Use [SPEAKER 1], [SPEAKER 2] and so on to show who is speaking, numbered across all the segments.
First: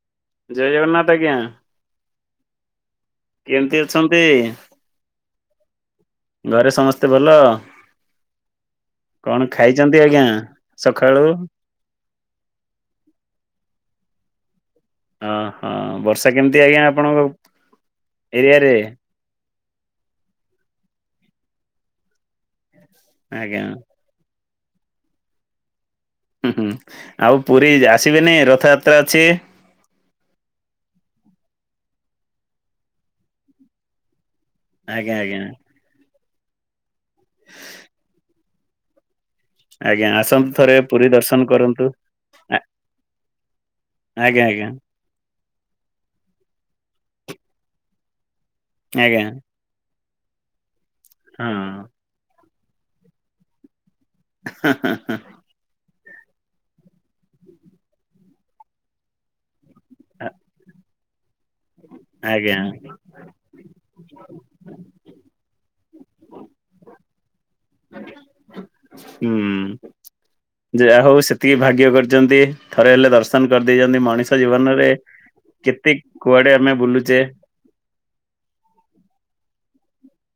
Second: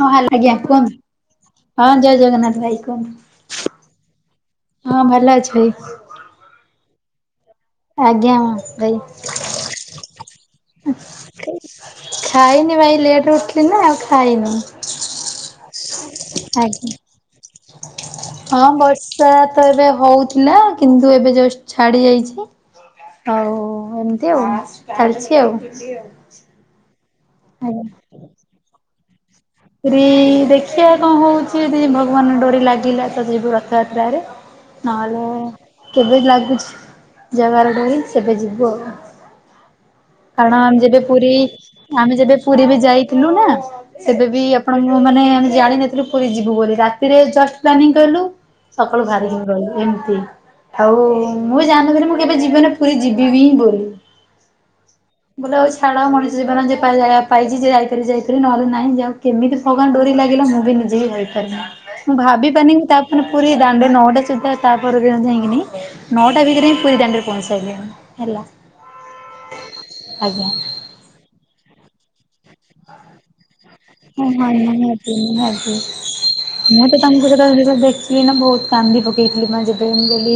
[SPEAKER 1] ହଁ ହାଲୋ ଆଜ୍ଞା
[SPEAKER 2] ଜୟ ଜଗନ୍ନାଥ ଆଜ୍ଞା।
[SPEAKER 1] କୁହନ୍ତୁ ହଁ ଜୟ ଜଗନ୍ନାଥ ଭାଇ କୁହନ୍ତୁ।
[SPEAKER 2] କେମିତି ଅଛନ୍ତି?
[SPEAKER 1] ହଁ ଭଲ ଅଛି ଭାଇ।
[SPEAKER 2] ଘରେ ସମସ୍ତେ ଭଲ
[SPEAKER 1] ଆଜ୍ଞା ଭାଇ।
[SPEAKER 2] କଣ ଖାଇଛନ୍ତି ଆଜ୍ଞା ସକାଳୁ?
[SPEAKER 1] ଖାଇନି ଭାଇ ଲେଟ୍ ରେ ଉଠିଲି ନା ଆଉ ଖାଇନି।
[SPEAKER 2] ଅ ହଁ ବର୍ଷା କେମିତି ଆଜ୍ଞା ଆପଣଙ୍କ
[SPEAKER 1] ହଁ
[SPEAKER 2] ଏରିଆରେ?
[SPEAKER 1] ବର୍ଷା ତ ଏବେ ହଉଥିଲା କିନ୍ତୁ ଏବେ ଜଷ୍ଟ ଛାଡି ଯାଇଛି। ଆଉ
[SPEAKER 2] ଆଜ୍ଞା
[SPEAKER 1] ଏମତି ଆଉ ଚାଲିଛି ଆଉ।
[SPEAKER 2] ହୁଁ ହୁଁ ଆଉ ପୁରୀ
[SPEAKER 1] ଆଜ୍ଞା।
[SPEAKER 2] ଆସିବେନି ରଥଯାତ୍ରା ଅଛି?
[SPEAKER 1] ପୁରୀ ଦେଖିବା କଣ ହଉଛି ଯଦି ଭଗବାନ ଡୋରି ଲାଗିଲା ତ ଯିବୁ ରଥଯାତ୍ରରେ।
[SPEAKER 2] ଆଜ୍ଞା
[SPEAKER 1] ନହେଲେ
[SPEAKER 2] ଆଜ୍ଞା
[SPEAKER 1] କେବେ ଲାଗୁଛି ଜଗା ର ଡୋରି ସେବେ ଯିବୁ ଆଉ।
[SPEAKER 2] ଆଜ୍ଞା ଆସନ୍ତୁ
[SPEAKER 1] କାରଣ
[SPEAKER 2] ଥରେ
[SPEAKER 1] ଆମେ ଯେବେ ପୁରୀ
[SPEAKER 2] ଦର୍ଶନ କରନ୍ତୁ।
[SPEAKER 1] ଆମେ ଯେବେ
[SPEAKER 2] ଆ
[SPEAKER 1] ପୁରୀ ବି ଯାଇଥିଲୁ ନା ସେବେ ବି
[SPEAKER 2] ଆଜ୍ଞା ଆଜ୍ଞା
[SPEAKER 1] ଆପଣ ମାନେ ଆମେ ଜାଣିନଥିଲୁ ପୁରୀ ଯିବୁ ବୋଲି ରାତିରେ ଜଷ୍ଟ ପ୍ଲାନିଂ କଲୁ ସକାଳୁ
[SPEAKER 2] ଆଜ୍ଞା
[SPEAKER 1] ବାହାରିକିନି ଗଲୁ ଏମିତି ଆଉ
[SPEAKER 2] ହଁ
[SPEAKER 1] ମୁଁ ଜାଣିନଥିଲି ମୁଁ କେବେ ଜୀବନରେ ପୁରୀ ଯିବି ବି ବୋଲି।
[SPEAKER 2] ହଁ ହ ହଁ।
[SPEAKER 1] ମୁଁ କହିଲି ହଉ ଛାଡ ମଣିଷ ଜୀବନ ଯେ ତା ଯାଗା ପାଇଛି ଯିଏ ଯାଇପାରିବ ଯାଇପାରିବ ନହେଲେ ନାହିଁ ଯୋଉ କେମିତି ଫଗାନ ଡୋରି ଲାଗିଲା ମୁଁ ବି ନିଜେ ହିଁ କହିପାରିନି ମୁଁ ଭାବି
[SPEAKER 2] ଆଜ୍ଞା
[SPEAKER 1] ପାରିନି ତା ମାନେ ପୁରୀ ଦାଣ୍ଡରେ ନଅଟା ସୁଦ୍ଧା ତାପରେ ଯାଇକିନି ନଅଟା ଭିତରେ ହଁ ପୁରୀ ଦାଣ୍ଡରେ ପହଛି
[SPEAKER 2] ହୁଁ
[SPEAKER 1] ଆଜ୍ଞା।
[SPEAKER 2] ଯ ହଉ ସେତିକି ଭାଗ୍ୟ କରିଛନ୍ତି। ଥରେ ହେଲେ ଦର୍ଶନ କରିଦେଇଛନ୍ତି
[SPEAKER 1] ହଁ
[SPEAKER 2] ମଣିଷ
[SPEAKER 1] ହଁ
[SPEAKER 2] ଜୀବନରେ
[SPEAKER 1] ନିହାତି ନିହାତି।
[SPEAKER 2] କେତେ କୁଆଡେ ଆମେ ବୁଲୁଛେ।
[SPEAKER 1] ସଇଏ ନା ବହୁତ କାନ୍ଦି ପକେଇଥିଲି ମୁଁ ଯେବେ ମୁଁ ଗଲି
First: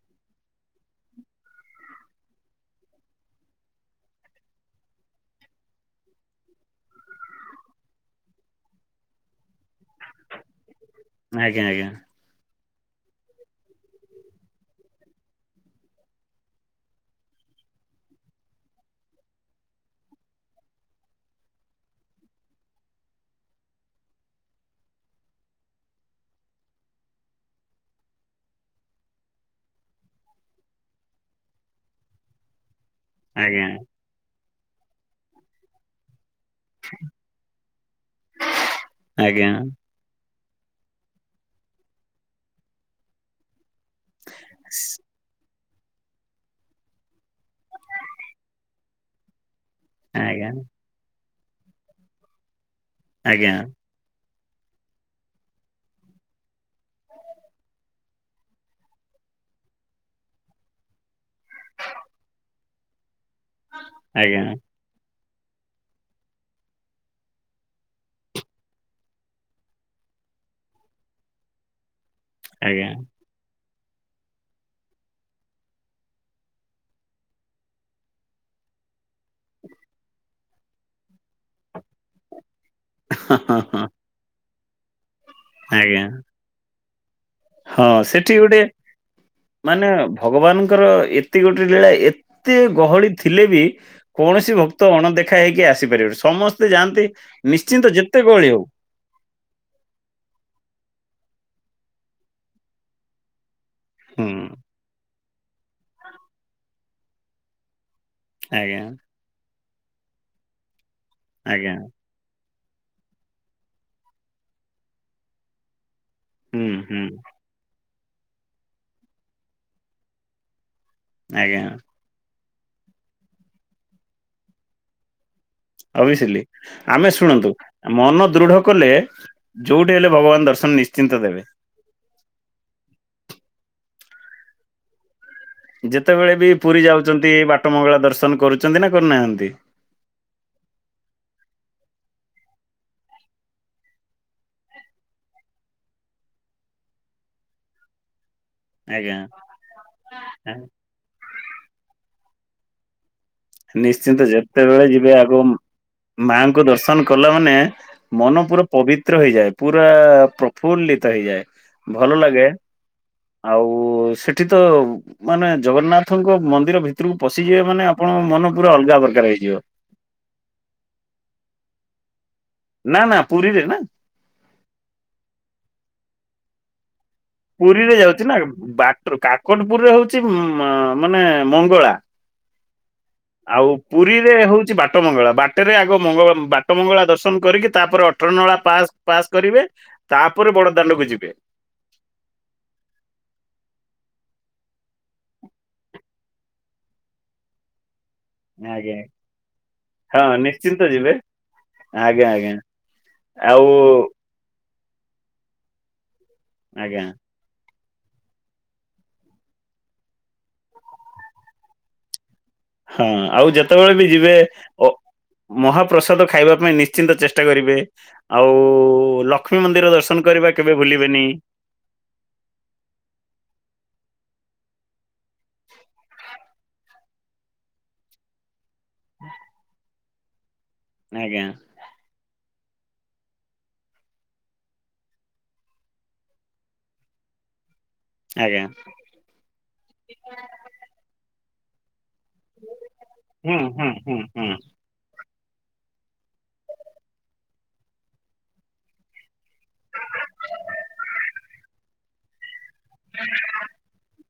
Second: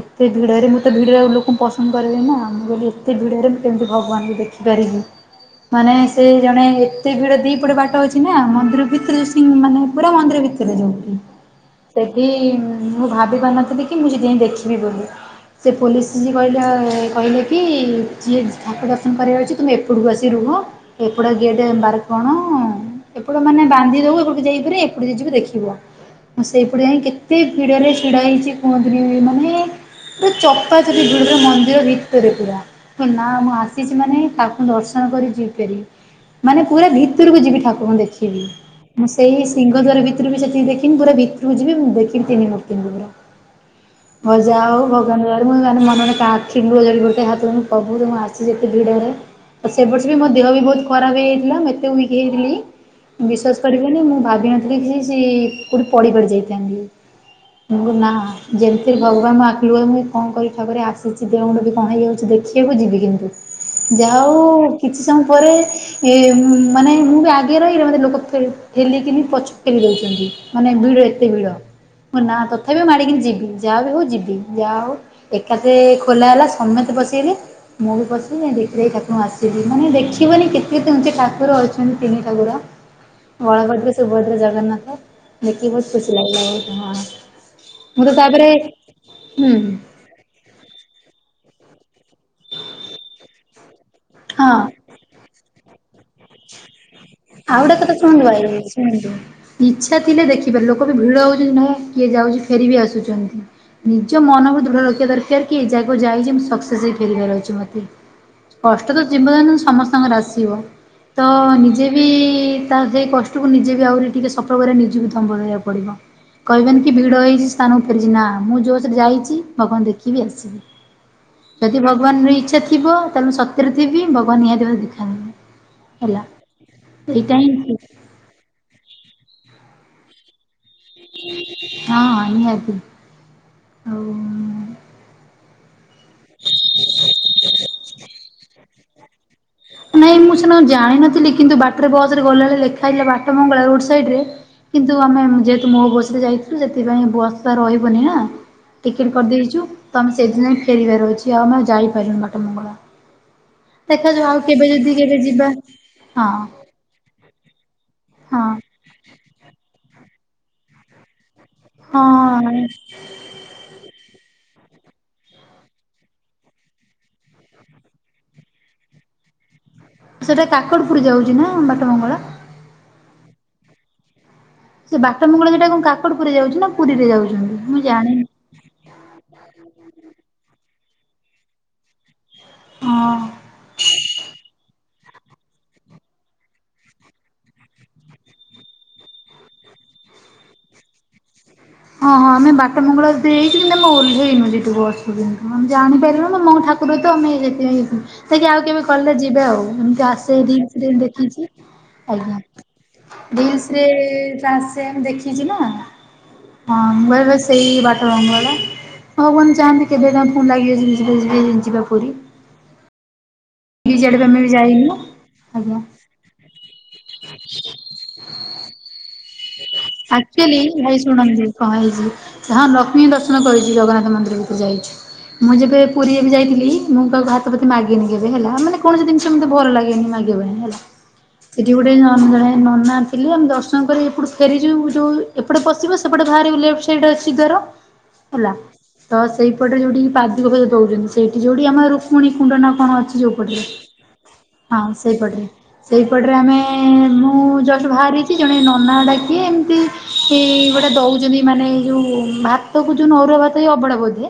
[SPEAKER 1] ଏତେ ଭିଡରେ ମୁଁ ତ ଭିଡ ଲୋକଙ୍କୁ ପସନ୍ଦ କରରେ ନା ମୁଁ କହିଲି ଏତେ ଭିଡ ରେ ମୁଁ କେମିତି ଭଗବାନଙ୍କୁ ଦେଖି କରିବୀ ମାନେ ସେ ଜଣେ ଏତେ ଭିଡ ଦି ପଡେ ବାଟ ଅଛି ନା ମନ୍ଦିର ଭିତରେ ସେ ମାନେ ପୁରା ମନ୍ଦିର ଭିତରେ ଯୋଉଠି
[SPEAKER 2] ଆଜ୍ଞା ଆଜ୍ଞା
[SPEAKER 1] ତେ ବିି ମୁଁ ଭାବି ପାରିନଥିଲି କି ମୁଁ ସେଠି ଯାଇଁ ଦେଖିବି ବୋଲି। ସେ ପୋଲିସ୍ ଯି କହିଲା କହିଲେ କି ଯିଏ ଠାକୁ ଦର୍ଶନ କରିବାର ଅଛି ତୁମେ ଏପଟକୁ ଆସି ରୁହ। ଏପଟ ଗେଟ୍ ବାର୍ କଣ। ଏପଟ ମାନେ ବାନ୍ଧି ଦଉ ଏପଟକୁ ଯାଇ ପାରେ ଏପଟେ ଯିଏ ଯିବ ଦେଖିବ। ସେଇପଟେ ଯାଇ କେତେ ଭିଡରେ ଛିଡା ହେଇଚି କୁହନ୍ତିନି ମାନେ ପୁରା ଚପା କରି ଦେବେ ମନ୍ଦିର ଭିତରେ ପୁରା। ନା ମୁଁ
[SPEAKER 2] ଆଜ୍ଞା।
[SPEAKER 1] ଆସିଚି ମାନେ ତାକୁ ଦର୍ଶନ କରି ଯିବି୍ ବାରି। ମାନେ ପୁରା ଭିତୁରୁକୁ ଯିବି ଠାକୁରଙ୍କୁ ଦେଖିବି ମୁଁ ସେଇ
[SPEAKER 2] ଆଜ୍ଞା।
[SPEAKER 1] ସିଂଘ ଦ୍ଵାର ଭିତ ରକୁ ବି ଯେତିକି ଦେଖିନି ପୁରା ଭିତରକୁ ଯିବି ମୁଁ ଦେଖିବି ତିନି ଭକ୍ତଙ୍କୁ ମୋର। ଠାକୁରଙ୍କ ଦୁଆରେ [inaudible] ମନେମନେ ତା ଆଖିରୁ ଲୁହ ଝରି ପଡୁଥାଏ ହାତ ଯୋଡି ପ୍ରଭୁ ମୁଁ ଆସିଚି ଏତେ ଭିଡରେ। ଆଉ ସେ ବର୍ଷ ବି ମୋ ଦେହ
[SPEAKER 2] ଆଜ୍ଞା,
[SPEAKER 1] ବି ବହୁତ୍ ଖରାପ ହେଇଯାଇଥିଲା ମୁଁ ଏତେ ଉଇକି୍ ହେଇ ଯାଇଥିଲି
[SPEAKER 2] ଆଜ୍ଞା,
[SPEAKER 1] ବିଶ୍ଵାସ କରିବନି ମୁଁ ଭାବିନଥିଲି କି ସି କୋଉଠି ପଡିପାଡି ଯାଇଥାନ୍ତି। ମୁଁ କହିଲି ନା ଯେମିତି ଭଗବାନ୍ ମୋ ଆଖିଲୁହ ମୁଁ କଁ କରିବି ଠାକୁରେ ଆସିଚି ଦେହ ମୁୁଣ୍ଡ ବି କଣ ହେଇଯାଉଚି ଦେଖି ଆକୁ ଯିବି କିନ୍ତୁ ଯା ଉ
[SPEAKER 2] ଆଜ୍ଞା,
[SPEAKER 1] କିଛି ସମ୍ ପରେ ଏ ମାନେ ମୁଁ ବି ଆଗେ ରହିଲେ ମତେ ଲୋକ ପେଲି ଠେଲିକିନି ପଛକୁ ପେଲି ଦଉଚନ୍ତି। ମାନେ ଭିଡ ଏତେ ଭିଡ ମୁଁ ନା ତଥାପି
[SPEAKER 2] ଆଜ୍ଞା,
[SPEAKER 1] ମାଡିକି ଯିବି। ଯାହା ବି ହଉ ଯିବି ଯାହା ହଉ ଏକାଥେ ଖୋଲା ହେଲା ସମସ୍ତେ ପସିଗଲେ ମୁଁ ବି ପଶିବି ଦେଖିଦେଇ ଠାକୁରଙ୍କୁ ଆସିବି ମାନେ ଦେଖିବନି କେ ତେ କେମ୍ତି ଠାକୁର ଅଛନ୍ତି ତିନି ଠାକୁର
[SPEAKER 2] ହଁ, ହଁ, ହଁ,
[SPEAKER 1] ବଳଭଦ୍ର ସୁଭଦ୍ରା ଜଗନ୍ନାଥ। ଦେଖି ବହୁତ୍
[SPEAKER 2] ଆଜ୍ଞା,
[SPEAKER 1] ଖୁସି ଲାଗିଲା ବହୁତ୍ ହଁ।
[SPEAKER 2] ହଁ
[SPEAKER 1] ମୁଁ ତ
[SPEAKER 2] ସେଠି
[SPEAKER 1] ତାପରେ
[SPEAKER 2] ଗୋଟେ
[SPEAKER 1] ହୁଁ
[SPEAKER 2] ମାନେ ଭଗବାନ୍ ଙ୍କର ଏତି ଗୋଟେ ଲୀଳା ଏତେ ଗହଳି ଥିଲେ ବି କୌଣସି
[SPEAKER 1] ହଁ
[SPEAKER 2] ଭକ୍ତ ତ ଅଣଦେଖା ହେଇକି ଆସିପାରିବନି ସମସ୍ତେ ଯାଆନ୍ତି ନିଶ୍ଚିନ୍ତ ଯେତେ ଗହଳି ହଉ
[SPEAKER 1] ହୁଁୁ [inaudible] ଇଚ୍ଛା ଥିଲେ ଦେଖିପାର ଲୋକ ବି ଭିଡ ହଉଚନ୍ତି ମୁଁ କିଏ ଯାଉଚି ଫେରିବ ବି ଆସୁଚନ୍ତି। ନିଜ
[SPEAKER 2] ହୁଁ,
[SPEAKER 1] ମନକୁ ଦୃଢ଼ ରଖିବା ଦରକାର କି ଏ ଜାଗାକୁ ଯାଇଚି ମୁଁ ସକ୍ସେସ୍ ହେଇ ଫେରିବାର ଅଛି ମତେ।
[SPEAKER 2] ଆଜ୍ଞା,
[SPEAKER 1] କଷ୍ଟ ତ ଜୀବନରେ ସମସ୍ତଙ୍କର ଆସିବ ତ
[SPEAKER 2] ଆଜ୍ଞା,
[SPEAKER 1] ନିଜେ ବି ତା ସେଇ କଷ୍ଟ୍ କୁ ନିଜେ ବି ଆହୁରି ଟିକେ ସତଭରା ନିଜକୁ ବି ଦମ୍ଭ ରହିବାକୁ ପଡିବ
[SPEAKER 2] ହୁଁ,
[SPEAKER 1] କହିବାନି କି
[SPEAKER 2] ହୁଁ,
[SPEAKER 1] ଭିଡ ହେଇଚି େଛି [inaudible] ନା ମୁଁ ଜୋସ୍ ରେ ଯାଇଚି ଭଗବାନ୍ ଦେଖିବି ଆସିବି
[SPEAKER 2] ଆଜ୍ଞା,
[SPEAKER 1] ଯଦି ଭଗ ବାନ୍ ର ଇଛା ଥିବ ତାହେଲେ ମୁଁ ସତରେ ଥିବି ଭଗବାନ୍ ନିହାତି ଭାବରେ ଦେଖାହେବେ।
[SPEAKER 2] ଓବିସିଲି ଆମେ
[SPEAKER 1] ହିଁ
[SPEAKER 2] ଶୁଣନ୍ତୁ
[SPEAKER 1] ଠିକ୍।
[SPEAKER 2] ମନ ଦୃଢ କଲେ ଯୋଉଠି ହେଲେ ଭଗବାନ୍ ଦର୍ଶନ ନିଶ୍ଚିନ୍ତ ଦେବେ।
[SPEAKER 1] ହଁ ନିହାତି ଆଉ
[SPEAKER 2] ଯେତବେଳେ ବି ପୁରୀ ଯାଉଚନ୍ତି ବାଟ ମଙ୍ଗଳା ଦର୍ଶନ କରୁଚନ୍ତି ନା କରୁନାହାନ୍ତି?
[SPEAKER 1] ନାଇଁ ମୁଁ ସେଦିନ ଯାଇନଥିଲି କିନ୍ତୁ ବାଟରେ ବସ୍ ରେ ଗଲା ବଳେ ଲେଖା ହେଇ ଥିଲା ବାଟ ମଙ୍ଗଳା ରୋଡ୍ ସାଇଡ୍ ରେ କିନ୍ତୁ ଆମେ ଯେହେତୁ ମୋ ବସ୍ ରେ ଯାଇଥିଲୁ ସେଥିପାଇଁ ବସ୍ ତ ରହିବନି ନା ଟିକେଟ୍
[SPEAKER 2] ଆଜ୍ଞା।
[SPEAKER 1] କରିଦେଇତୁ ତ ଆମେ ସେଇ ଦିନ ଫେରିବାର ଅଛି ଆଉ ଆମେ ଆଉ ଯାଇପାରିଲୁନି ବାଟମଙ୍ଗଳା।
[SPEAKER 2] ନିଶ୍ଚିନ୍ତ ଯେତେବେଳେ ଯିବେ ଆଗ
[SPEAKER 1] ହଁ
[SPEAKER 2] ମାଙ୍କ ଦର୍ଶନ କଲା ମାନେ ମନ
[SPEAKER 1] ହଁ
[SPEAKER 2] ପୁର ପବିତ୍ର ହେଇଯାଏ ପୁରା ପ୍ରଫୁଲ୍ଲିତ ହେଇଯାଏ ଭଲ ଲାଗେ
[SPEAKER 1] ହଁ
[SPEAKER 2] ଆଉ ସେଠି ତ ମାନେ ଜଗନ୍ନାଥଙ୍କ ମନ୍ଦିର ଭିତରକୁ ପଶିଯିବେ ମାନେ ଆପଣଙ୍କ ମନ ପୁରା ଅଲଗା ପ୍ରକାର ହେଇଯିବ।
[SPEAKER 1] ସେଟା କାକଟପୁର ଯାଉଚି ନା ବାଟମଙ୍ଗଳା?
[SPEAKER 2] ନା ନା ପୁରୀରେ ନା।
[SPEAKER 1] ସେ ବାଟ ମଙ୍ଗଳ ଯେ ଟା କଣ କାକଟପୁର ରେ ଯାଉଚି ନା ପୁରୀରେ ଯାଉଚି?
[SPEAKER 2] ପୁରୀରେ ଯାଉଚି ନା ବାଟର୍ କାକଟପୁରରେ ହଉଚି ମାନେ ମଙ୍ଗଳା।
[SPEAKER 1] ହଁ।
[SPEAKER 2] ଆଉ ପୁରୀରେ ହଉଛି ବାଟ ମଙ୍ଗଳା ବାଟରେ ଆଗ ମଙ୍ଗ ବାଟ ମଙ୍ଗଳା ଦର୍ଶନ କରିକି ତାପରେ ଅ ଅଟନଳା ପା ପାସ୍ କରିବେ ତାପରେ ବଡ଼ଦାଣ୍ଡକୁ ଯିବେ।
[SPEAKER 1] ହଁ ହଁ ଆମେ ବାଟ ମଙ୍ଗଳା ଦେଇକୁ କିନ୍ତୁ ଆମେ ଓଲ୍ହେଇନୁ ଯେଠୁ ବସୁରୁ କିନ୍ତୁ ଆମେ ଜାଣିପାରିବୁ ନା ମମ ଠା ତ ଆମେଇ ଯେଇ [inaudible] ତକି ଆଉ କେବେ
[SPEAKER 2] ଆଜ୍ଞା।
[SPEAKER 1] କଲେ ଯିବେ ଆଉ ଏମିତି
[SPEAKER 2] ହଁ
[SPEAKER 1] ଆସେ ଦି
[SPEAKER 2] ନିଶ୍ଚିନ୍ତ
[SPEAKER 1] ମାସରେ
[SPEAKER 2] ଯିବେ
[SPEAKER 1] ଦେଖିଛି ଆଜ୍ଞା।
[SPEAKER 2] ଆଉ
[SPEAKER 1] ରିଲ୍ସରେ ଆସେ ମୁଁ ଦେଖିଛି ନା
[SPEAKER 2] ଆଜ୍ଞା
[SPEAKER 1] ହଁ ସେଇ ବାଟ ମଙ୍ଗଳା ଭଗବାନ ଚାହାଁନ୍ତି କେବେ କା ଫୋନ୍ ଲାଗିବ ଜବି ଜିବି ଯିବି ଯିବାକୁ ପୁରୀ।
[SPEAKER 2] ହଁ ଆଉ ଯେତେବେଳେ
[SPEAKER 1] ପୁରୀ
[SPEAKER 2] ବି
[SPEAKER 1] ସିଆଡେ
[SPEAKER 2] ଯିବେ
[SPEAKER 1] ଆମେ
[SPEAKER 2] ଅ
[SPEAKER 1] ଯାଇନୁ ଆଜ୍ଞା।
[SPEAKER 2] ମହାପ୍ରସାଦ ଖାଇବା ପାଇଁ ନି ଶ୍ଚିନ୍ତ ଚେଷ୍ଟା କରିବେ ଆଉ ଲକ୍ଷ୍ମୀ ମନ୍ଦିର ଦର୍ଶନ କରିବା
[SPEAKER 1] ଆକ୍ଚୁଆଲି
[SPEAKER 2] କେବେ
[SPEAKER 1] ଭାଇ
[SPEAKER 2] ଭୁଲିବେନି।
[SPEAKER 1] ଶୁଣନ୍ତୁ କଣ ହେଇଛି ହଁ ଲକ୍ଷ୍ମୀ ଦର୍ଶନ କରିଛି ଜଗନ୍ନାଥ ମନ୍ଦିରକୁ ଯାଇଛୁ। ମୁଁ ଯେବେ ପୁରୀ ଏ ବି ଯାଇଥିଲି ମୁଁ କାହାକୁ ଭାତ ପ୍ରତି ମାଗିନି କେବେ ହେଲା ମାନେ କୌଣସି ଜିନିଷ ମୋତେ ଭଲ ଲାଗେନି ମାଗିବା ପାଇଁ ହେଲା।
[SPEAKER 2] ଆଜ୍ଞା।
[SPEAKER 1] ସେଠି ଗୋଟେ ନନା ଜଣେ ନନା ଥିଲେ ଆମେ ଦର୍ଶନ କରି ଏପଟୁ ଫେରି ଯିବୁ ଯୋଉ ଏପଟେ ପଶିବ ସେପଟେ ବାହାରିବ ଲେଫ୍ଟ ସାଇଡ ଅଛି ଦ୍ୱାର। ହେଲା
[SPEAKER 2] ଆଜ୍ଞା।
[SPEAKER 1] ତ ସେଇପଟେ ଯୋଉଠି ପାଦୁକ ଫାଦୁକ ଦଉଛନ୍ତି ସେଇଠି ଯୋଉଠି ଆମର ରୁକ ପୁଣି କୁଣ୍ଡନ କଣ ଅଛି
[SPEAKER 2] ହୁଁ
[SPEAKER 1] ଯୋଉପଟରେ
[SPEAKER 2] ହୁଁ ହୁଁ ହୁଁ
[SPEAKER 1] ହଁ ସେଇପଟରେ। ସେଇପଟରେ ଆମେ ମୁଁ ଜଷ୍ଟ ବାହାରିଛି ଜଣେ ନନା ଡା କିଏ ଏମିତି ଇ ଗୋଟେ ଦଉଛନ୍ତି ମାନେ ଏ ଯୋଉ ଭାତ ତକୁ ଯୋଉ ଅରୁଆ ଭାତ ଅଭଢା ବୋଧେ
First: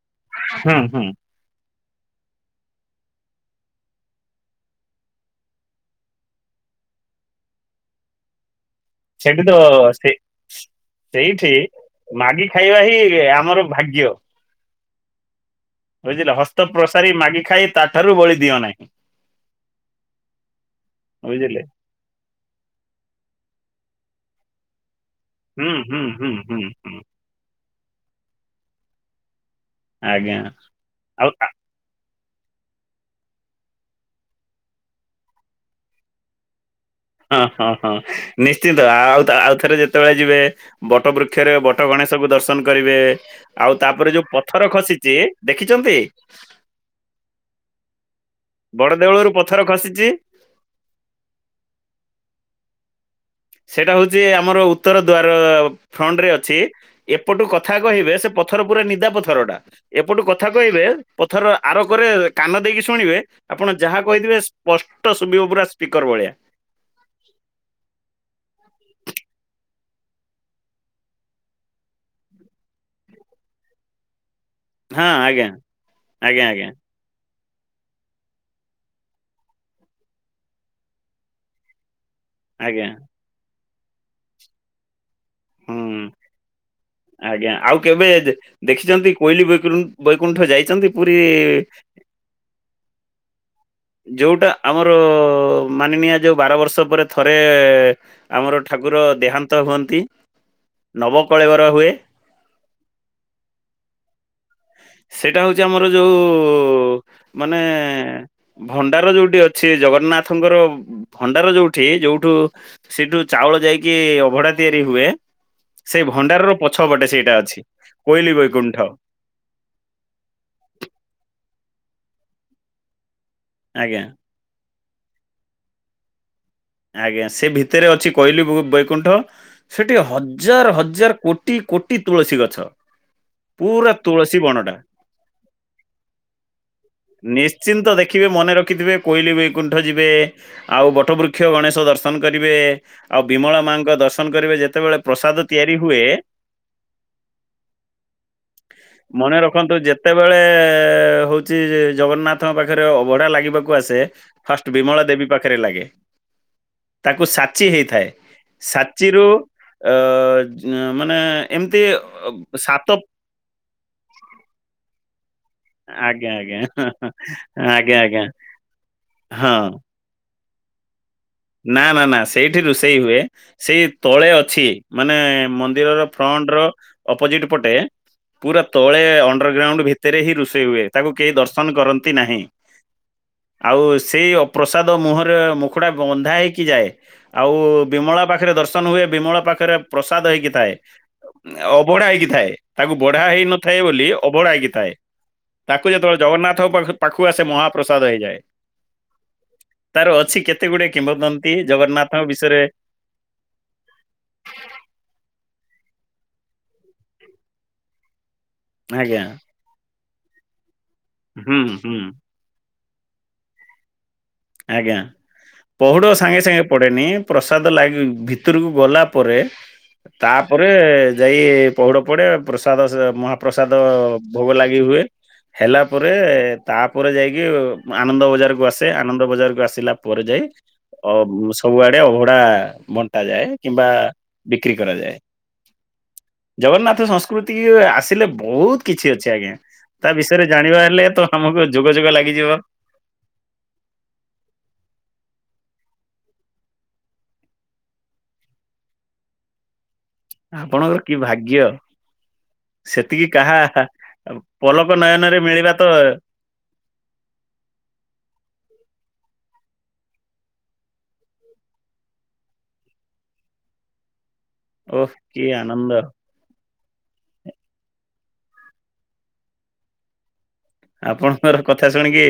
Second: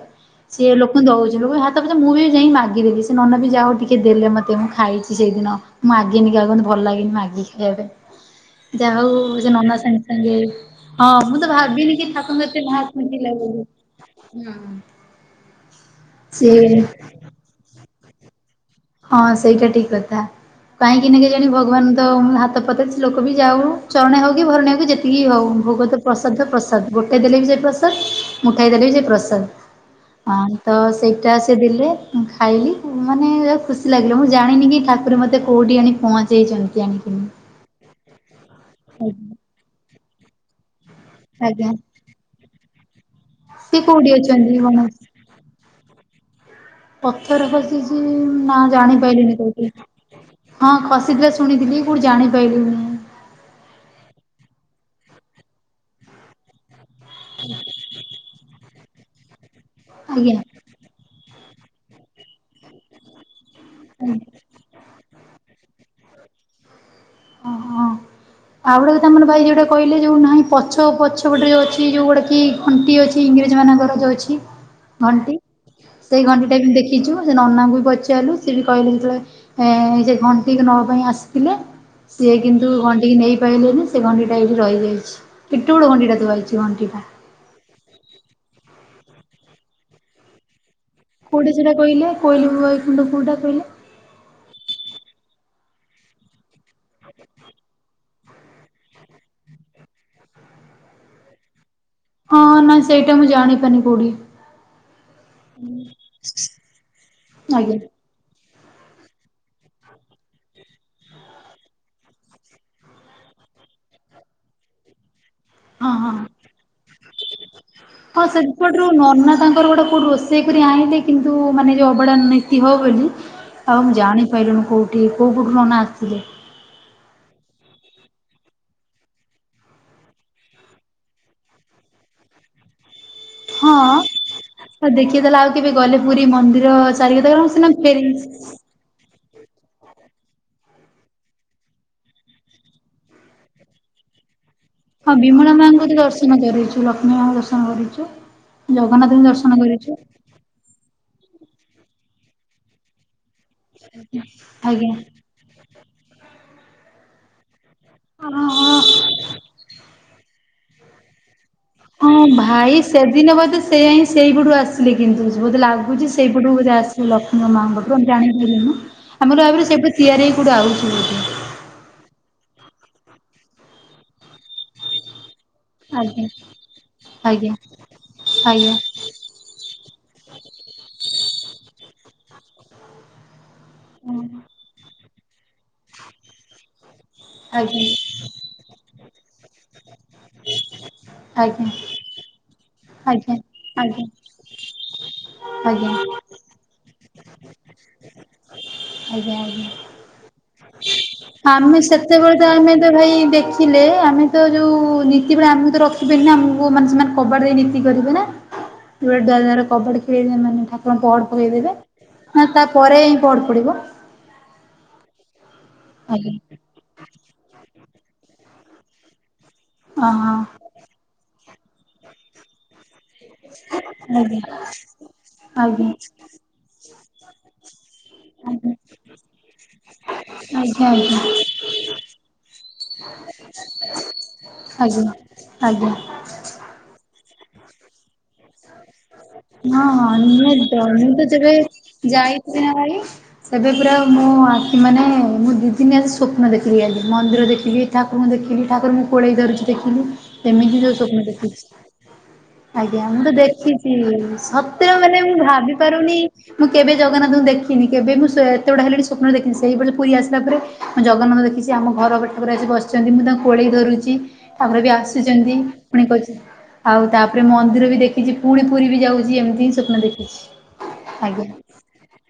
[SPEAKER 1] ସିଏ
[SPEAKER 2] ହୁଁ
[SPEAKER 1] ଲୋକଙ୍କୁ
[SPEAKER 2] ହୁଁ
[SPEAKER 1] ଦଉ ଯେ ଲୋକ ହାତ ଫାତ ମୁଁ ବି ଯାଇ ମାଗିଦେଲି ସେ ନନା ବି ଯା ହଉ ଟିକେ ଦେଲେ ମୋତେ ମୁଁ ଖାଇଛି ସେଇଦିନ। ମୁଁ ମାଗେନି କାହାକୁ ଏମତି ଭଲ ଲାଗେନି ମଗିକି ଖାଇବା ପାଇଁ ଜାହା ହଉ
[SPEAKER 2] ସେଠି ତ
[SPEAKER 1] ସେ ନନା ସାଙ୍ଗେ
[SPEAKER 2] ସେ
[SPEAKER 1] ସାଙ୍ଗେ ହଁ ମୁଁ ତ
[SPEAKER 2] ସେଇଠି
[SPEAKER 1] ଭାବିନି କି
[SPEAKER 2] ମାଗି
[SPEAKER 1] ଠାକୁଙ୍କ ଏତେ
[SPEAKER 2] ଖାଇବା ହିଁ
[SPEAKER 1] ଭାବିକି କି ଲାଭ।
[SPEAKER 2] ଆମର
[SPEAKER 1] [inaudible]
[SPEAKER 2] ଭାଗ୍ୟ। ବୁଝିଲ ହସ୍ତ ପ୍ରସାରୀ ମାଗି ଖାଇ ତାଠାରୁ ବଳି ଦିଅ ନାହିଁ।
[SPEAKER 1] ହଁ ସେଇଟା ଠିକ କଥା କାହିଁକିନା କେଜାଣି
[SPEAKER 2] ବୁଝିଲେ।
[SPEAKER 1] ଭଗବାନ ତ ହାତ ପତେଇଛି ଲୋକ ବି ଯାଉ ଚରଣେ ହଉ କି ଭରଣକୁ ଯେତେ ତିକି ହଉ
[SPEAKER 2] ହୁଁ
[SPEAKER 1] ଭୋଗତ
[SPEAKER 2] ହୁଁ ହୁଁ
[SPEAKER 1] ପ୍ରସାଦ
[SPEAKER 2] ହୁଁ
[SPEAKER 1] ପ୍ରସାଦ
[SPEAKER 2] ହୁଁ
[SPEAKER 1] ଗୋଟାଏ ଦେଲେ ବି ସେ ପ୍ରସାଦ ମୁଠାଏ ଦେଲେ ବି ସେ ପ୍ରସାଦ।
[SPEAKER 2] ଆଜ୍ଞା
[SPEAKER 1] ହଁ ତ
[SPEAKER 2] ଆଉ
[SPEAKER 1] ସେଇଟା ସେ ଦେଲେ ଖାଇଲି ମାନେ ଖୁସି ଲାଗିଲ ମୁଁ ଜାଣିନି କି ଠାକୁର ମୋତେ କେଉଁଠି ଆଣି ପହଞ୍ଚେଇଛନ୍ତି ଆଣି।
[SPEAKER 2] ହଁ ହଁ ହଁ ନିଶ୍ଚିନ୍ତ ଆଉ
[SPEAKER 1] ଆଜ୍ଞା
[SPEAKER 2] ଆଉଥରେ ଯେତେବେଳେ ଯିବେ ବଟ ବୃ ବୃକ୍ଷରେ
[SPEAKER 1] ଆଜ୍ଞା
[SPEAKER 2] ବଟ ଗଣେଶକୁୁ ଦର୍ଶନ କରିବେ ଆଉ
[SPEAKER 1] ସେ କୋଉଠି
[SPEAKER 2] ତାପରେ ଯୋଉ
[SPEAKER 1] ଅଛନ୍ତି
[SPEAKER 2] ପଥର
[SPEAKER 1] ଗଣେଶ?
[SPEAKER 2] ଖସିଛି ଦେଖିଛନ୍ତି।
[SPEAKER 1] ପଥର ଖସିଛି ନା
[SPEAKER 2] ବଡ
[SPEAKER 1] ଜାଣି
[SPEAKER 2] ଦେଉଳରୁ
[SPEAKER 1] ପାରିଲିନି
[SPEAKER 2] ପଥର
[SPEAKER 1] କୋଉଠି?
[SPEAKER 2] ଖସିଛି
[SPEAKER 1] ହଁ ଖସିଥିଲେ ଶୁଣିଥିଲି କେଉଠି ଜାଣିପାରିଲିନି।
[SPEAKER 2] ସେଇଟା ହଉଛି ଆମର ଉତ୍ତର ଦ୍ୱାର ଫ୍ରଣ୍ଟ ରେ ଅଛି ଏପଟୁ କଥା କହିବେ ସେ ପଥର ପୁରା ନିଦା ପଥର ଟା ଏପଟୁ
[SPEAKER 1] ଆଜ୍ଞା।
[SPEAKER 2] କଥା କହିବେ ପଥର ଆରୋକରେ କାନ ଦେଇକି ଶୁଣିବେ ଆପଣ ଯାହା
[SPEAKER 1] ଆଜ୍ଞା।
[SPEAKER 2] କହିଥିବେ ସ୍ପଷ୍ଟ ଶୁଭିବ ପୁରା ସ୍ପିକର ଭଳିଆ।
[SPEAKER 1] ଓ ହଁ ଆଉଗୋଟା ଯୋଉଟା ଆମର ଯୋଉଟା କହିଲେ ଯୋଉ ନାହିଁ ପଛ ପଛପଟେ ଯୋଉ ଅଛି ଯୋଉ ଗୁଡ଼ାକ କି ଘଣ୍ଟି ଅଛି ଇଂରେଜ ମାନଙ୍କର ଯୋଉ ଅଛି।
[SPEAKER 2] ହଁ
[SPEAKER 1] ଘଣ୍ଟି
[SPEAKER 2] ଆଜ୍ଞା
[SPEAKER 1] ସେଇ
[SPEAKER 2] ଆଜ୍ଞା
[SPEAKER 1] ଘଣ୍ଟି ଟା
[SPEAKER 2] ଆଜ୍ଞା
[SPEAKER 1] ଦେଖିଛୁ ସେ ନନାଙ୍କୁ ବି ପଚାରିଲୁ ସେିଏ ବି କହିଲେ ସେତେବେଳେ ଏ ସେ ଘଣ୍ଟିିକ ନବା ପାଇଁ ଆସିଥିଲେ। ସିଏ କିନ୍ତୁ
[SPEAKER 2] ଆଜ୍ଞା
[SPEAKER 1] ଘଣ୍ଟ କିି ନେଇପାରଲେନି ସେ ଘଣ୍ଡି ଟା ଏଇଠି ରହିଯାଇଛି। ଟୁଡ
[SPEAKER 2] ହୁଁ
[SPEAKER 1] କଣଡିଟାୁଛି କଟା [unintelligible]
[SPEAKER 2] ଆଜ୍ଞା ଆଉ କେବେ ଦେଖିଛନ୍ତି କୋଇଲି ପାଖରୁ ବୈକୁଣ୍ଠ ଯାଇଛନ୍ତି? ପୁରୀ
[SPEAKER 1] କୋଉଠି ସେଟା କହିଲ କୋଇଲି ବୈକୁଣ୍ଠ କହିଲ?
[SPEAKER 2] ଯଉଟା ଆମର ମାନିନିଆ ଯଉ ବାର ବର୍ଷ ପରେ ଥରେ ଆମର ଠାକୁର ଦେହାନ୍ତ ହୁଅନ୍ତି ନବକଳେବର ହୁଏ।
[SPEAKER 1] ହଁ ନାଇଁ ସେଇଟା ମୁଁ ଜାଣିପାରୁନି କଉଠି?
[SPEAKER 2] ସେଇଟା ହଉଛି ଆମର ଯଉ ମାନେ
[SPEAKER 1] ଆଜ୍ଞା
[SPEAKER 2] ଭଣ୍ଡାର ଯଉଠି ଅଛି, ଜଗନ୍ନାଥଙ୍କର ଭଣ୍ଡାର ଯଉଠି ଯଉଠୁ ସେଇଠୁ ଚାଉଳ ଯାଇକି ଅଭଡ଼ା ତିଆରି ହୁଏ।
[SPEAKER 1] ହଁ
[SPEAKER 2] ସେଇ
[SPEAKER 1] ହଁ।
[SPEAKER 2] ଭଣ୍ଡାରର ପଛ ପଟେ ସେଇଟା ଅଛି, କୋଇଲି ବୈକୁଣ୍ଠ।
[SPEAKER 1] ଅନ୍ନ ତାଙ୍କର ଗୋଟେ କଇଠି ରୋଷେ ସେଇପରି ଆଇଲେ କିନ୍ତୁ ମାନେ ଯଉ ଅବଢ଼ା ନୀତି ହବ ବୋଲି, ଆଉ ମୁଁ
[SPEAKER 2] ଆଜ୍ଞା
[SPEAKER 1] ଜାଣି ପାଇିଲୁଣି କଉଠୁ କଉ ପଟୁ ନାଚିଲେ?
[SPEAKER 2] ଆଜ୍ଞା ସେ ଭିତରେ ଅଛି କୋଇଲି ବୈକୁଣ୍ଠ ସେଠି ହଜାର ହଜାର କୋଟି କୋଟି ତୁଳସୀ ଗଛ। ପୁରା ତୁଳସୀ ବନ୍ନ
[SPEAKER 1] ହଁ ଦେଖିଇ ଦେଲା ଆଉ କେବେ ଗଲେ ପୁରୀ ମନ୍ଦିର ଚାରି କଥା ସିନା ଫେରି
[SPEAKER 2] କିନ୍ତୁ କୋଇଲି ବୈକୁଣ୍ଠ ଯିବେ, ଆଉ ବଟ ବୃ ଗଣେଶ ଦର୍ଶନ କରିବେ, ଆଉ ବିମଳା ମାଙ୍କ ଦର୍ଶନ କରିବେ ଯେତ୍
[SPEAKER 1] ହଁ ବିମଳା ମାଙ୍କୁ ତ ଦର୍ଶନ କରୁଛୁ ଲକ୍ଷ୍ମୀ ମାଙ୍କୁ ଦର୍ଶନ କରୁଛୁ। ଜଗନ୍ନାଥଙ୍କୁ
[SPEAKER 2] ମନେ
[SPEAKER 1] ଦର୍ଶନ
[SPEAKER 2] ରଖନ୍ତୁ
[SPEAKER 1] କରିଛୁ।
[SPEAKER 2] ଯେତେବେଳେ ହଉଛି ଜଗନ୍ନାଥଙ୍କ ପାଖରେ ଅବଢ଼ା ଲାଗିବାକୁ କୁଆସେ, ଫାଷ୍ଟ
[SPEAKER 1] ଆଜ୍ଞା।
[SPEAKER 2] ବିମଳ ଦେବୀ ପାଖରେ ଲାଗେ। ତାକୁ ସାଚି ହେଇଥାଏ ସାଚିରୁ ଅ ମାନେ ଏମିତି
[SPEAKER 1] ହଁ ଭାଇ
[SPEAKER 2] ସାତ
[SPEAKER 1] ସେଦିନ ବୋଧେ ସେଇ ହିଁ ସେଇ ପଟୁ ଆସ କିନ୍ତୁ ବୋଧେ ଲାଗୁଛି
[SPEAKER 2] ଆଜ୍ଞା
[SPEAKER 1] ସେଇପଟୁ
[SPEAKER 2] ଆଜ୍ଞା
[SPEAKER 1] ବୋଧେ ଆସୁ ଲକ୍ଷ୍ମୀଙ୍କ ମାଙ୍କ
[SPEAKER 2] ଆଜ୍ଞା
[SPEAKER 1] ପାଖୁ
[SPEAKER 2] ଆଜ୍ଞା
[SPEAKER 1] ଜାଣିପାରୁନୁ। ଆମେ
[SPEAKER 2] ହଁ
[SPEAKER 1] ଭାବିଲୁ ସେପେ ତିଆରି ହେଇ କଉଠୁ ଆଉଛି ବୋଧେ।
[SPEAKER 2] ନା ନା ନା ସେଇଠି ରୋଷେଇ ହୁଏ ସେଇ ତଳେ ଅଛି। ମାନେ ମନ୍ଦିରର
[SPEAKER 1] ଆଜ୍ଞା
[SPEAKER 2] ଫ୍ରଣ୍ଟ ର ଅପୋଜିଟ୍
[SPEAKER 1] ଆଜ୍ଞା
[SPEAKER 2] ପଟେ ପୁରା
[SPEAKER 1] ଆଜ୍ଞା।
[SPEAKER 2] ତଳେ ଅ ଅଣ୍ଡରଗ୍ରାଉଣ୍ଡ ଭିତରେ ହିଁ ରୋଷେଇ ହୁଏ। ତାକୁ କେହି ଦର୍ଶନ କରନ୍ତି ନାହିଁ। ଆଉ ସେଇ ପ୍ରସାଦ ମୁହଁରେ ମୁଖୁଡ଼ା ବନ୍ଧା ହେଇକି ଯାଏ। ଆଉ
[SPEAKER 1] ଆଜ୍ଞା ଆଜ୍ଞା
[SPEAKER 2] ବିମଳା ପାଖରେ ଦର୍ଶନ ହୁଏ ବିମଳା ପାଖରେ ପ୍ରସାଦ ହେଇକି ଥାଏ।
[SPEAKER 1] ଆଜ୍ଞା
[SPEAKER 2] ଅବଢ଼ା ହେଇକି ଥାଏ। ତାକୁ ବଢ଼ା
[SPEAKER 1] ଆଜ୍ଞା
[SPEAKER 2] ହେଇ ନଥାଏ ବୋଲି ଅଭଢ଼ା କିଥାଏ।
[SPEAKER 1] ଆଜ୍ଞା
[SPEAKER 2] ତାକୁ
[SPEAKER 1] ଆଜ୍ଞା
[SPEAKER 2] ଯେତେବେଳେ ଜଗନ୍ନାଥଙ୍କ ପାଖ ପାଖକୁ ଆସେ ମହାପ୍ରସାଦ ହେଇଯାଏ।
[SPEAKER 1] ଆଜ୍ଞା ଆଜ୍ଞା।
[SPEAKER 2] ତାର ଅଛି କେତେ ଗୁଡ଼େ କିମ୍ବଦନ୍ତି
[SPEAKER 1] ଆମେ
[SPEAKER 2] ଜଗନ୍ନାଥଙ୍କ
[SPEAKER 1] ସେତେବେଳେ ତ
[SPEAKER 2] ବିଷୟରେ।
[SPEAKER 1] ଆମେ ତ ଦେଖିଲେ ଆମେ ତ ଯଉ ନୀତି ଆମକୁ ତ ରଖବେନି ନା ଆମକୁ ମାନେ ସେମାନେ କବାଟ ଦେଇ ନୀତି କରିବେ ନା। ପୁରା
[SPEAKER 2] ଆଜ୍ଞା
[SPEAKER 1] ଦରେ କବାଡ଼ି ଖେଳି ମାନେ ଠାକୁରଙ୍କୁ ପହଡ଼
[SPEAKER 2] ହୁଁ
[SPEAKER 1] ପକେଇଦେବେ।
[SPEAKER 2] ହୁଁ
[SPEAKER 1] ହଁ ତାପରେ ହିଁ କବାଟ ପଡ଼ିବ।
[SPEAKER 2] ଆଜ୍ଞା ପହଡ଼ ସାଙ୍ଗେ
[SPEAKER 1] ଆଜ୍ଞା
[SPEAKER 2] ସାଙ୍ଗେ ପଡ଼େନି ପ୍ରସାଦ ଲାଗି ଭିତରକୁ ଗଲା ପରେ
[SPEAKER 1] ହଁ
[SPEAKER 2] ତାପ
[SPEAKER 1] ହଁ
[SPEAKER 2] ରେ ଯାଇ ପହୁଡ଼ ପଡ଼େ ପ୍ରସାଦ ମହାପ୍ରସାଦ ଭୋଗ
[SPEAKER 1] ଆଜ୍ଞା
[SPEAKER 2] ଲାଗି ହୁଏ ହେଲା ପରେ
[SPEAKER 1] ଆଜ୍ଞା
[SPEAKER 2] ତାପରେ ଯାଇକି ଆନନ୍ଦ ବଜାରକୁ ଆସେ। ଆନନ୍ଦ ବଜାରକୁ ଆସିଲା ପରେ ଯାଇ
[SPEAKER 1] ଆଜ୍ଞା ଆଜ୍ଞା
[SPEAKER 2] ଅ ସବୁଆଡ଼େ ଅଭଡ଼ା ବଣ୍ଟା ଯାଏ କିମ୍ବା ବିକ୍ରି
[SPEAKER 1] ଆଜ୍ଞା
[SPEAKER 2] କରାଯାଏ।
[SPEAKER 1] ଆଜ୍ଞା
[SPEAKER 2] ଜଗନ୍ନାଥ ସଂସ୍କୃତି କି ଆସିଲେ ବହୁତ କିଛି ଅଛି ଆଜ୍ଞା।
[SPEAKER 1] ହଁ ହଁ
[SPEAKER 2] ତା ବିଷୟରେ ଜାଣିବା
[SPEAKER 1] ନିହାତି
[SPEAKER 2] ହେଲେ ତ ଆମକୁ ଯୁଗ ଯୁଗ ଲାଗିଯିବ।
[SPEAKER 1] ଭାଈ। ସେବେ ପୁରା ମୁଁ ଆଖି ମାନେ ମୁଁ ଦିନିଆଜି ସ୍ୱପ୍ନ ଦେଖିଲି ଆଗେ ମନ୍ଦିର ଦେଖିଲି ଠାକୁରଙ୍କୁ ଦେଖିଲି ଠାକୁରଙ୍କୁ କୋଳେଇ ଧରୁଛି ଦେଖିନୁ। ସେମିତି ଯୋଉ
[SPEAKER 2] ଆପଣଙ୍କର କି
[SPEAKER 1] ସ୍ୱପ୍ନ
[SPEAKER 2] ଭାଗ୍ୟ
[SPEAKER 1] ଦେଖିଛି ଆଜ୍ଞା ମୁଁ
[SPEAKER 2] ସେତିକି
[SPEAKER 1] ତ
[SPEAKER 2] କାହା
[SPEAKER 1] ଦେଖିଛି।
[SPEAKER 2] ପଲକ
[SPEAKER 1] ସତରେ ମାନେ ମୁଁ
[SPEAKER 2] ନୟନରେ ମିଳିବା
[SPEAKER 1] ଭାବି
[SPEAKER 2] ତ
[SPEAKER 1] ପାରୁନି ମୁଁ କେବେ ଜଗନ୍ନାଥଙ୍କୁ ଦେଖିନି କେବେ ମୁଁ ସେ ଏତେବଡ ହେଲିଣି ସ୍ୱପ୍ନ ଦେଖିନି ସେଇ ବର୍ଷ ପୁରୀ ଆସିଲା ପରେ ମୁଁ ଜଗନ୍ନାଥ ଦେଖିଛି ଆମ ଘର ଖଟଉପରେ ଆସି ବସିଛନ୍ତି ମୁଁ ତାଙ୍କୁ କୋଳେଇ ଧରୁଛି। ତାପରେବି
[SPEAKER 2] ଓଃ କି
[SPEAKER 1] ଆସୁଛନ୍ତି
[SPEAKER 2] ଆନନ୍ଦ
[SPEAKER 1] ପୁଣି କହୁଛି ଆଉ ତାପରେ ମନ୍ଦିରବି ଦେଖିଛି ପୁଣି ପୁରୀବି ଯାଉ ଆଜି ଏମିତିହିଁ ସ୍ୱପ୍ନ ଦେଖିଛି। ଆଜ୍ଞା
[SPEAKER 2] ଆପଣଙ୍କର କଥା ଶୁଣିକି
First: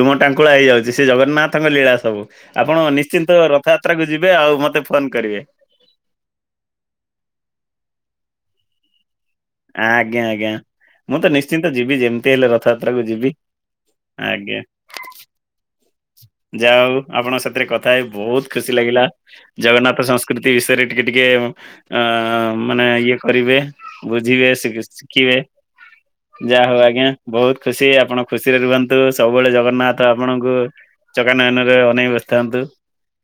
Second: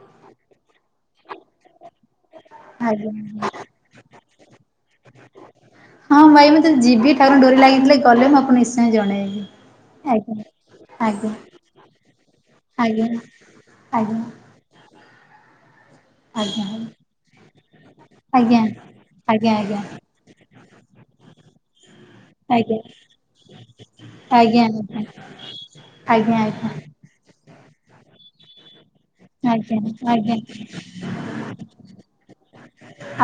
[SPEAKER 2] ଲୁମ ଟାଙ୍କୁଳା ହେଇଯାଉଛି ସେ ଜଗନ୍ନାଥଙ୍କ ଲୀଳା ସବୁ ଆପଣ ନିଶ୍ଚିନ୍ତ
[SPEAKER 1] ଆଜ୍ଞା
[SPEAKER 2] ରଥଯାତ୍ରାକୁ ଯିବେ ଆଉ ମତେ ଫୋନ କରିବେ
[SPEAKER 1] ହଁ ଭାଇ ମୁଁ ତ ଯିବି ଠାକୁରଙ୍କ ଡୋରି ଲାଗିଥିଲେ ଗଲେ ମୁଁ ଆପଣକୁ ନିଶ୍ଚୟ ଜଣେଇବି।
[SPEAKER 2] ଆ ଆଜ୍ଞା ଆଜ୍ଞା ମୁଁ ତ
[SPEAKER 1] ଆଜ୍ଞା
[SPEAKER 2] ନିଶ୍ଚିନ୍ତ ଯିବି ଯେମିତି ହେଲେ
[SPEAKER 1] ଆଜ୍ଞା
[SPEAKER 2] ରଥଯାତ୍ରାକୁ ଯିବି ଆଜ୍ଞା।
[SPEAKER 1] ଆଜ୍ଞା
[SPEAKER 2] ଯା
[SPEAKER 1] ଆଜ୍ଞା
[SPEAKER 2] ହଉ ଆପଣଙ୍କ ସାଥିରେ କଥା ହେଇ ବହୁତ
[SPEAKER 1] ଆଜ୍ଞା
[SPEAKER 2] ଖୁସି ଲାଗିଲା
[SPEAKER 1] ଆଜ୍ଞା ଆଜ୍ଞା
[SPEAKER 2] ଜଗନ୍ନାଥ ସଂସ୍କ କୃତି ବିଷୟରେ ଟିକେ ଟିକେ ଅ ହ
[SPEAKER 1] ଆଜ୍ଞା
[SPEAKER 2] ମାନେ ଇଏ କରିବେ ବୁଝିବେ
[SPEAKER 1] ଆଜ୍ଞା
[SPEAKER 2] ଶିଖିବେ ଯାହା ହଉ ଆଜ୍ଞା। ବହୁତ ଖୁସି ଆପଣ ଖୁସିରେ ରୁହନ୍ତୁ ସବୁବେଳେ
[SPEAKER 1] ଆଜ୍ଞା
[SPEAKER 2] ଜଗନ୍ନାଥ
[SPEAKER 1] ଆଜ୍ଞା ଆଜ୍ଞା
[SPEAKER 2] ଆପଣଙ୍କୁ ଚକା ନୟନରେ ଅନେଇ ବସିଥାନ୍ତୁ।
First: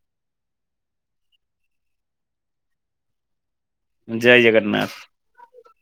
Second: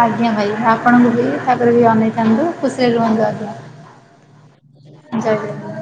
[SPEAKER 1] ଆଜ୍ଞା ଭାଇ ଆପଣଙ୍କୁବି ତାପରେବି ଅନେଇଥାନ୍ତୁ ଖୁସିରେ ରୁହନ୍ତୁ ଆଜ୍ଞା।
[SPEAKER 2] ଜୟ ଜଗନ୍ନାଥ।
[SPEAKER 1] ଜୟ ଜଗନ୍ନାଥ।